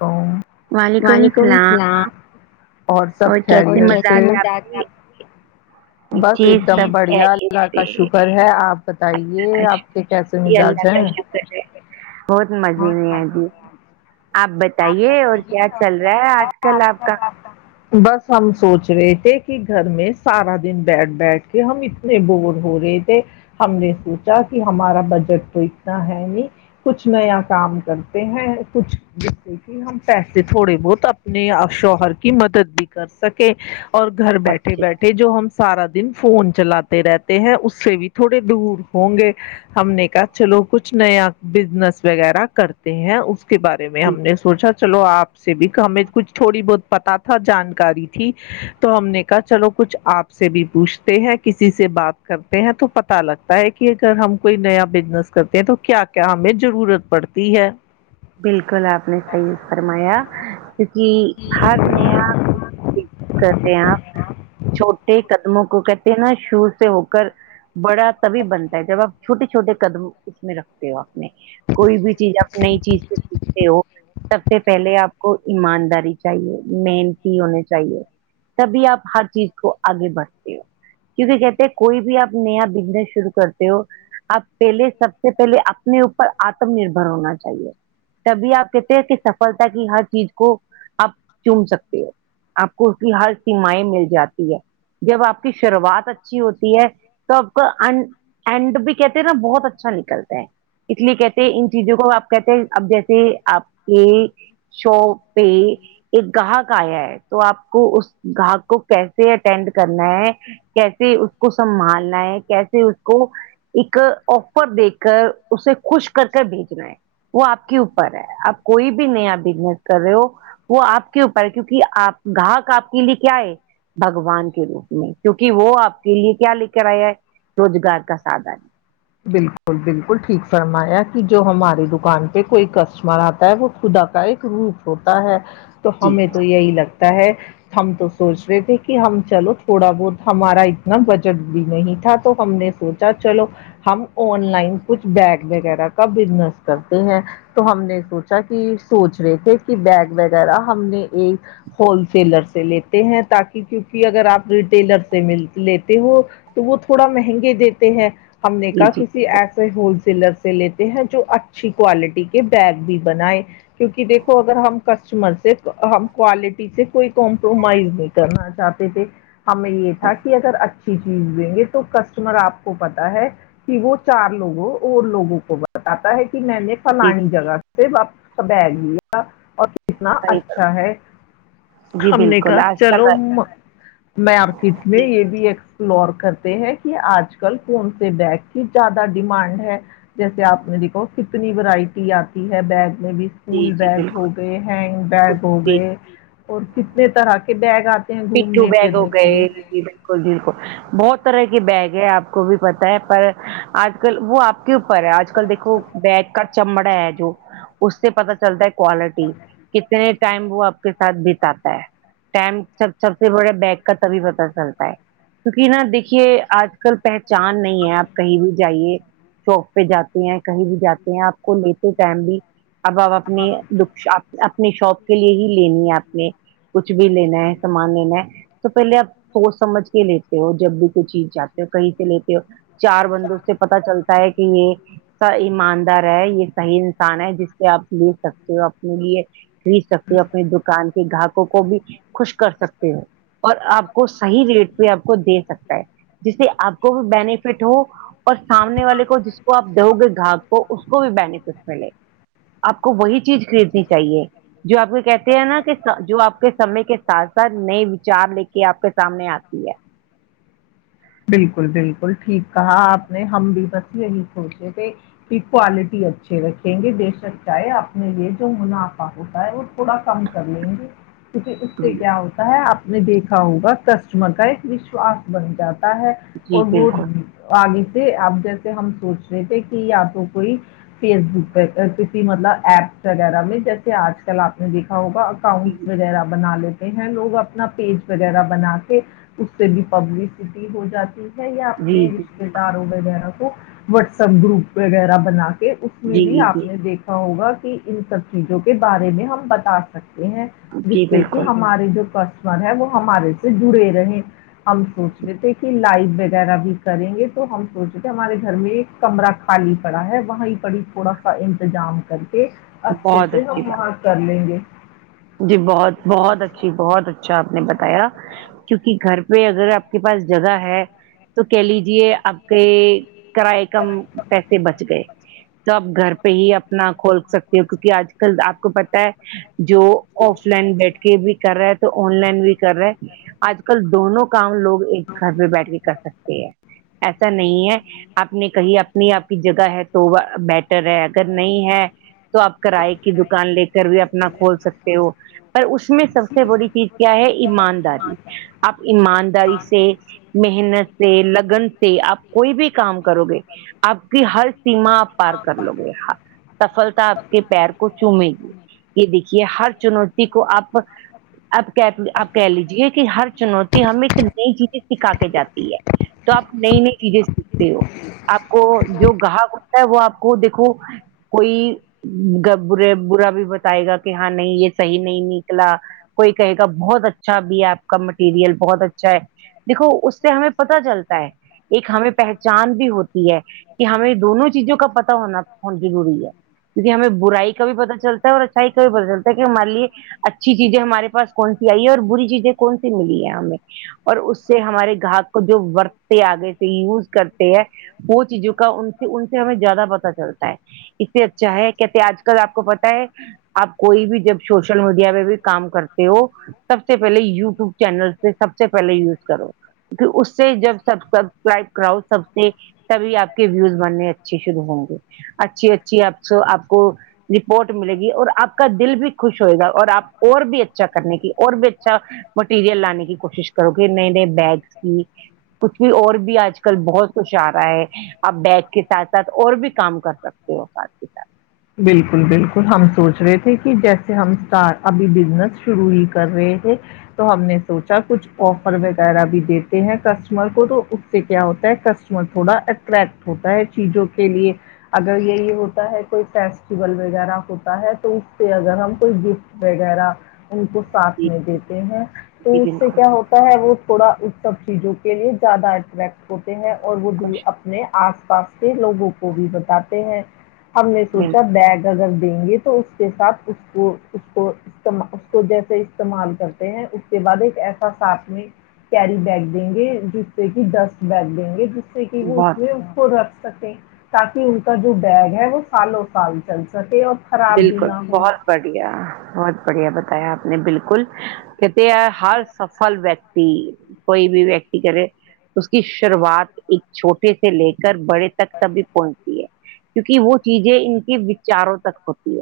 او وعلیکم السلام اور سب خیریت سے اور کیسے مزاج ہے آپکے بس جی ایک دم سب بڑھیا خیریت اللہ سے کا شکر ہے آپ اللہ بتائیے کا آپ شکر کے کیسے جی مزاج اللہ کا ہیں شکر بہت مزے میں آ جی آپ بتائیے اور کیا چل رہا ہے آج کل آپ کا بس ہم سوچ رہے تھے کہ گھر میں سارا دن بیٹھ بیٹھ کے ہم نے بور ہو رہے تھے ہم نے سوچا کہ ہمارا بجٹ تو اتنا ہے نہیں کچھ نیا کام کرتے ہیں کچھ ہم پیسے تھوڑے بہت اپنے شوہر کی مدد بھی کر سکے اور گھر بہت بیٹھے اچھی- بیٹھے جو ہم سارا دن فون چلاتے رہتے ہیں اس سے بھی تھوڑے دور ہوں گے ہم نے کہا چلو کچھ نیا بزنس وغیرہ کرتے ہیں اس کے بارے میں جی، ہم نے سونچا چلو آپ سے بھی ہمیں کچھ تھوڑی بہت پتا تھا جانکاری تھی تو ہم نے کہا چلو کچھ آپ سے بھی پوچھتے ہیں کسی سے بات کر تے ہے تو پتا لگتا ہے کہ اگر ہم کوئی نیا بزنس کرتے ہیں تو کیا کیا ہمیں ضرورت پڑتی ہے بالکل آپ نے صحیح فرمایا کیونکہ ہر نیا کوئی [unintelligible] بس کر رہ ہ چوٹ قدموں کو کہتے ہیں نا شور سے ہو کر بڑا تبھی بنتا ہے جب آپ چھوٹے چھوٹے قدم اس میں رکھتے ہو اپنے کوئی بھی چیز نئی چیز سے سیکھتے ہو سب سے پہلے آپ کو ایمانداری چاہیے محنتی ہونے چاہیے تبھی آپ ہر چیز کو آگے بڑھتے ہو کیونکہ کہتے کوئی بھی آپ نیا بزنس شروع کرتے ہو اپ پہلے سب سے پہلے اپنے اوپر آتم نربر ہونا چاہیے تبھی آپ کہتے ہیں کہ سفلتا کی ہر چیز کو آپ چوم سکتے ہو آپ کو اس کی ہر سیمائیں مل جاتی ہے جب آپ کی شروعات اچھی ہوتی ہے تو آپ کا ان اینڈ بھی کہتے ہیں نا بہت اچھا نکلتا ہے اس لیے کہتے ان چیزوں کو آپ کہتے ہیں اب جیسے آپ کے شاپ پہ ایک گاہک آیا ہے تو آپ کو اس گاہک کو کیسے اٹینڈ کرنا ہے کیسے اس کو سنبھالنا ہے کیسے اس کو ایک آفر دے کر اسے خوش کر کر بھیجنا ہے وہ آپ کے اوپر ہے آپ کوئی بھی نیا بزنس کر رہے ہو وہ آپ کے اوپر ہے کیونکہ آپ گاہک آپ کے لیے کیا ہے بگوان کے روپ میں کیونکہ وہ آپ کے لیے کیا لے کر آیا ہے روزگار کا سادھن بالکل بالکل ٹھیک فرمایا کہ جو ہماری دکان پہ کوئی کسٹمر آتا ہے وہ خدا کا ایک روپ ہوتا ہے تو جی ہمیں تو یہی لگتا ہے ہم تو سوچ رہے تھے کہ ہم چلو تھوڑا بہت ہمارا اتنا بجٹ بھی نہیں تھا تو ہم نے سوچا اچھا چلو ہم آن لائن کچھ بیگ وغیرہ کا بزنس کرتے ہیں تو ہم نے سوچا کہ سوچ رہے تھے کہ بیگ وغیرہ ہم نے ایک ہولسییلر سے لیتے ہیں تاکہ کیونکہ اگر آپ ریٹیلر سے مل لیتے ہو تو وہ تھوڑا مہنگے دیتے ہیں ہم نے کہا جی جی کسی بالکل ایسا ہول سیلر سے لیتے ہیں جو اچھی کوالٹی کے بیگ بھی بنائے کیونکہ دیکھو اگر ہم کسٹمر سے ہم کوالٹی سے کوئی کمپرومائز نہیں کرنا چاہتے تھے ہمیں یہ تھا کہ اگر اچھی چیز دیں گے تو کسٹمر آپ کو پتاہ ہے کہ وہ چار لوگوں اور لوگوں کو بتاتا ہے کہ میں نے جی فلانی بالکل جگہ سے وہ کا بیگ لیا اور کتنا صحیح اچھا فرما- ہے جی ہم نے بالکل کہا آج کل چلو مارکیٹ میں جی یہ بھی ایکسپلور کرتے ہیں کہ آج کل کون سا بیگ کی زیادہ ڈیمانڈ ہے جیسے آپ نے دیکھو اتنی ورائٹی آتی ہے بیگ میں بھی جی اسکول جی بیگ ہو بالکل گئے ہینگ بالکل بیگ ہو جی گئے اور کتنے طرح کے بیگ آتے ہیں پٹھو گھومنے بیگ ہو پھرنے کے لیے گئے بالکل بالکل بہت طرح کے بیگ ہیں آپ کو بھی پت ہے پر آج کل وہ آپ کے اوپر ہے آج کل دیکھو بیگ کا چمڑا ہے جو اس سے پتا چلتا ہے کوالٹی کتنے ٹائم وہ آپ کے ساتھ بتا تا ہے ٹائم سب سب سے بڑے بیگ کا تبھی پتا چلتا ہے کیونکہ نا دیکھیے آج کل پہچان نہیں ہے آپ کہیں بھی جائیے شاپ پہ جاتے ہیں کہیں بھی جاتے ہیں آپ کو لیتے ٹائم بھی اب اب اپنی اپنے شوق کے لیے ہی لینی ہے آپ نے کچھ بھی لینا ہے سامان لینا ہے تو پہلے آپ سوچ سمجھ کے لیتے ہو جب بھی کوئی چیز چاہتے ہو کہیں سے لیتے ہو چار بندوں سے پتا چلتا ہے کہ یہ ایماندار ہے یہ صحیح انسان ہے جس سے آپ لے سکتے ہو اپنے لیے خرید سکتے ہو اپنی دکان کے گاہکوں کو بھی خوشک کر سکتے ہو اور آپ کو صحیح ریٹ پہ آپ کو دے سکتا ہے جسے آپ کو بھی بینیفٹ ہو اور سامنے والے کو جس کو آپ دو گے گھاگ کو اس کو بھی بینیفٹ ملے گ آپ کو وہی چیز خریدنی چاہیے جو آپ کو کہتے ہیں نا کہ جو آپ کے سمے کے اصل میں وچار لے کے آپ کے سامنے آتی ہے بالکل بالکل ٹھیک کہا آپ نے ہم بھی بس یہی سوچے تھے کوالٹی اچھے رکھیں گے بے شک چاہے اپنے یہ جو منافع ہوتا ہے وہ تھوڑا کم کر لیں گے کیونکہ اس سے جی کیا ہوتا ہے آپ نے دیکھا ہوگا کسٹمر کا ایک وشواس بن جاتا ہے جی اور وہ بالکل آگے سے اب جیسے ہم سوچ رہے تھے کہ یا تو کوئی فیس بک پر کسی مطلب ایپ وغیرہ میں جیسے آج کل آپ نے دیکھا ہوگا جی اکاؤنٹس وغیرہ بنا لیتے ہیں لوگ اپنا پیج وغیرہ بنا کے اس سے بھی پبلسٹی ہو جاتی یہ جی اپنے رشتے داروں وغیرہ کو واٹسپ گروپ وغیرہ بنا کے یہ بھی جی جی آپ نے دیکھا ہوگا کہ ان سب چیزوں کے بارے میں ہم بتا سکتے ہیں جس جی سے کہ بالکل ہمارے جو کسٹمر ہے وہ ہمارے سے جڑے رہے ہم سوچتے تھے کہ لائف وغیرہ بھی کریں گے تو ہم سوچے تھے ہمارے گھر میں ایک کمرہ خالی پڑا ہے وہاں پڑ ہی تھوڑا کا انتظام کر کے اچھے بہت سے اچھی ہم بات وہاں کر لیں گے جی بہت بہت اچھی بہت اچھا آپ نے بتایا کیونکہ گھر پہ اگر آپ کے پاس جگہ ہے تو کہہ لیجیے آپ کے کرائے کم پیسے بچ گئے تو آپ گھر پہ ہی اپنا کھول سکتے ہو کیونکہ آج کل آپ کو پتا ہے جو آف لائن بیٹھ کے بھی کر رہا ہے تو آن لائن بھی کر رہے ہیں آج کل دونوں کام لوگ ایک گھر پہ بیٹھ کے کر سکتے ہیں ایسا نہیں ہے آپ نے کہی اپنی آپ کی جگہ ہے تو بیٹر ہے اگر نہیں ہے تو آپ کرائے کی دکان لے کر بھی اپنا کھول سکتے ہو پر اس میں سب سے بڑی چیز کیا ہے ایمانداری آپ ایمانداری سے محنت سے لگن سے آپ کوئی بھی کام کرو گے آپ کی ہر سیما آپ پار کر لو گے سفلتا آپ کے پیر کو چومے گی یہ دیکھیے ہر چنوتی کو آپ اب کہ آپ کہہ لیجیے کہ ہر چنوتی ہمیں ایک نئی چیز سکھا کے جاتی ہے تو آپ نئی نئی چیزیں سیکھتے ہو آپ کو جو گاہک ہوتا ہے وہ آپ کو دیکھو کوئی برے برا بھی بتائے گا کہ ہاں نہیں یہ صحیح نہیں نکلا کوئی کہے گا بہت اچھا بھی ہے آپ کا مٹیریل بہت اچھا ہے دیکھو اس سے ہمیں پتا چلتا ہے ایک ہمیں پہچان بھی ہوتی ہے کہ ہمیں دونوں چیزوں کا پتا ہونا بہت ضروری ہے کیونکہ ہمیں برائی کا بھی پتا چلتا ہے اور اچھائی کا بھی پتا چلتا ہے مان لیے اچھی چیزیں ہمارے پاس کون سی آئی ہے اور بری چیزیں کون سی ملی ہے ہمیں اور اس سے ہمارے گاہک کو جو وورتتے آگے تھ یوز کرتے ہیں وہ چیزوں کا ان سے ان سے ہمیں زیادہ پتا چلتا ہے اس سے اچھا ہے کہتے آج کل آپ کو پتا ہے آپ کوئی بھی جب سوشل میڈیا پہ بھی کام کرتے ہو سب سے پہلے یو ٹوب چینل پہ سب سے پہلے یوز کرو کیونکہ اس سے جب سب سبسکرائب کراؤ سب سے تبھی آپ کے ویوز بننے اچھے شروع ہوں گے اچھی اچھی آپ آپ کو رپورٹ ملے گی اور آپ کا دل بھی ہو گا اور آپ اور بھی اچھا کرنے کی اور بھی اچھا مٹیریل لانے کی کوشش کر کرو کہ نئے نئے بیگس کی کچھ بھی اور بھی آج کل بہت کچھ آ رہا ہے آپ بیگ کے ساتھ ساتھ اور بھی کام کر سکتے ہو ساتھ کے ساتھ بالکل بالکل ہم سوچ رہے تھے کہ جیسے ہم اسٹار ابھی بزنس شروع ہی کر رہے تھے تو ہم نے سوچا کچھ آفر وغیرہ بھی دیتے ہیں کسٹمر کو تو اس سے کیا ہوتا ہے کسٹمر تھوڑا کریکٹ ہوتا ہے چیزوں کے لیے اگر یہی ہوتا ہے کوئی فیسٹیول وغیرہ ہوتا ہے تو اس پہ اگر ہم کوئی گفٹ وغیرہ ان کو ساتھ جی میں دیتے ہیں تو اس جی سے بالکل کیا ہوتا ہے وہ تھوڑا ان سب چیزوں کے لیے زیادہ اٹریکٹ ہوتے ہیں اور وہ دور خوش اپنے اپنے آس پاس کے لوگوں کو بھی بتاتے ہیں ہم نے سوچا بالکل بیگ اگر دیں گے تو اس کے ساتھ اس کو اس کو اس کو جیسے استعمال کرتے ہیں اس کے بعد ایک ایسا سپ کیری بیگ دیں گے جس سے کہ ڈسٹ بیگ دیں گے جس سے کہ وہ بہت بھی کو رکھ سکے تاکہ ان کا جو بیگ ہے وہ سالوں سال چل سکے اور خراب بھی بالکل نہ ہو بہت بڑھیا بہت بڑھیا بتایا آپ نے بالکل کہتے ہے ہر سفل ویکتی کوئی بھی ویکتی کرے اس کی شروعات ایک چھوٹے سے لے کر بڑے تک تبھی پہنچتی ہے کیونکہ وہ چیزیں ان کے وچاروں تک ہوتی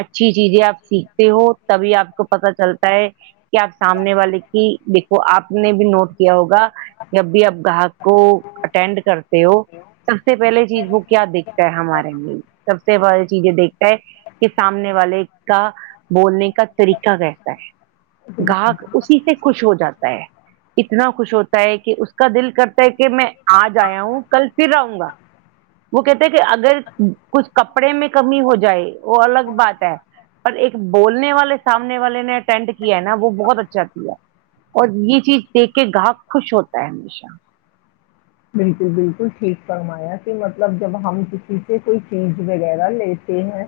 اچھی چیزیں آپ سیکھتے ہو تبھی آپ کو پتا چلتا ہے کہ آپ سامنے والے کی دیکھو آپ نے بھی نوٹ کیا ہوگا جب بھی اب گاہک کو اٹینڈ کرتے ہو سب سے پہلے چیز وہ کیا دیکھتے ہمارے لے سب سے بڑ چیزیں دیکھ کہ سامنے والے کا بولنے کا طریقہ کہتا ہے بالکل گاہک اسی سے خوش ہو جاتا ہے اتنا خوش ہوتا ہے کہ اس کا دل کرتا ہے کہ میں آج آیا ہوں کل پھر آؤں گا وہ کہتے کہ اگر کچھ کپڑے میں کمی ہو جائے وہ الگ بات ہے پر ایک بولنے والے سامنے والے نے اٹینٹ کیا ہے نا وہ بہت اچھا کیا اور یہ چیز دیکھ کے گاہک خوش ہوتا ہے ہمیشہ بالکل بالکل ٹھیک فرمایا کہ مطلب جب ہم کسی سے کوئی چیز وغیرہ لیتے ہیں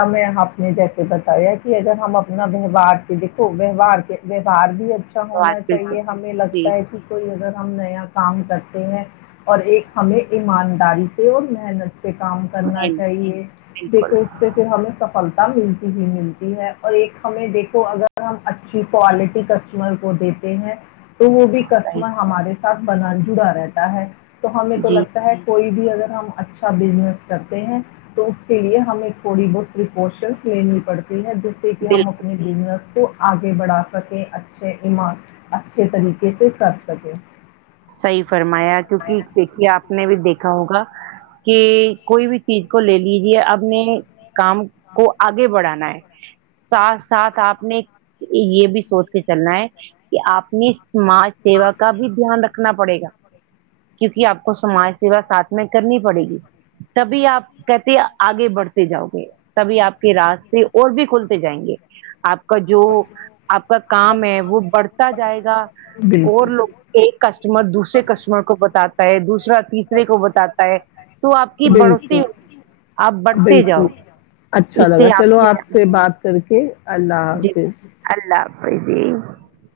ہم میں آپ نے جیسے بتایا کہ اگر ہم اپنا ویہوار سے دیکھو ویہوار کے ویہوار بھی اچھا اچھا بات ہونا چاہیے بالکل ہمیں جی لگتا ہے کہ کوئی اگر ہم نیا کام کرتے تے ہےاور ایک ہمیں ایمانداری سے اور محنت سے کام کرنا نہیں نہیں چاہیے بالکل دیکھو اس سے پھر ہمیں سب سفلتا ملتی ہی ملتی ہے اور ایک ہمیں دیکھو اگر ہم اچھی کوالٹی کسٹمر کو دے تے ہے تو وہ بھی صحیح کسٹمر ہمارے ساتھ بنا جڑا رہتا ہے تو ہمیں تو جی لگتا ہے کوئی بھی اگر ہم اچھا بزنس کرتے ہیں تو اس کے لیے ہمیں تھوڑی بہت پریکوشنس لینی پڑتی ہے جیس سے کہ ہم بالکل اپنے بزنیس کو آگے بڑھا سکے اچھے ایمار اچھے طریقے سے کر سکے صحیح فرمایا کیونکہ دیکھیے آپ نے بھی دیکھا ہوگا کہ کوئی بھی چیز کو لے لیجیے آپ نے کام کو آگے بڑھانا ہے ساتھ ساتھ آپ نے یہ بھی سوچ کے چلنا ہے کہ آپ نے سماج سیوا کا بھی دھیان رکھنا پڑے گا کیونکہ آپ کو سماج سیوا ساتھ میں کرنی پڑے گی تبھی آپ کہتے ہیں آگے بڑھتے جاؤ گے تبھی آپ کے راز اور بھی کھولتے جائیں گے آپ کا جو آپ کا کام ہے وہ بڑھتا جائے گا اور بالکل لوگ ایک کسٹمر دوسرے کسٹمر کو بتاتا ہے دوسرا تیسرے کو بتاتا ہے تو آپ کی بڑھوتی آپ بڑھتے جاؤ اچھا اس سے لگا چلو آپ سے کے بات کر کے اللہ جی حافظ اللہ حا فظ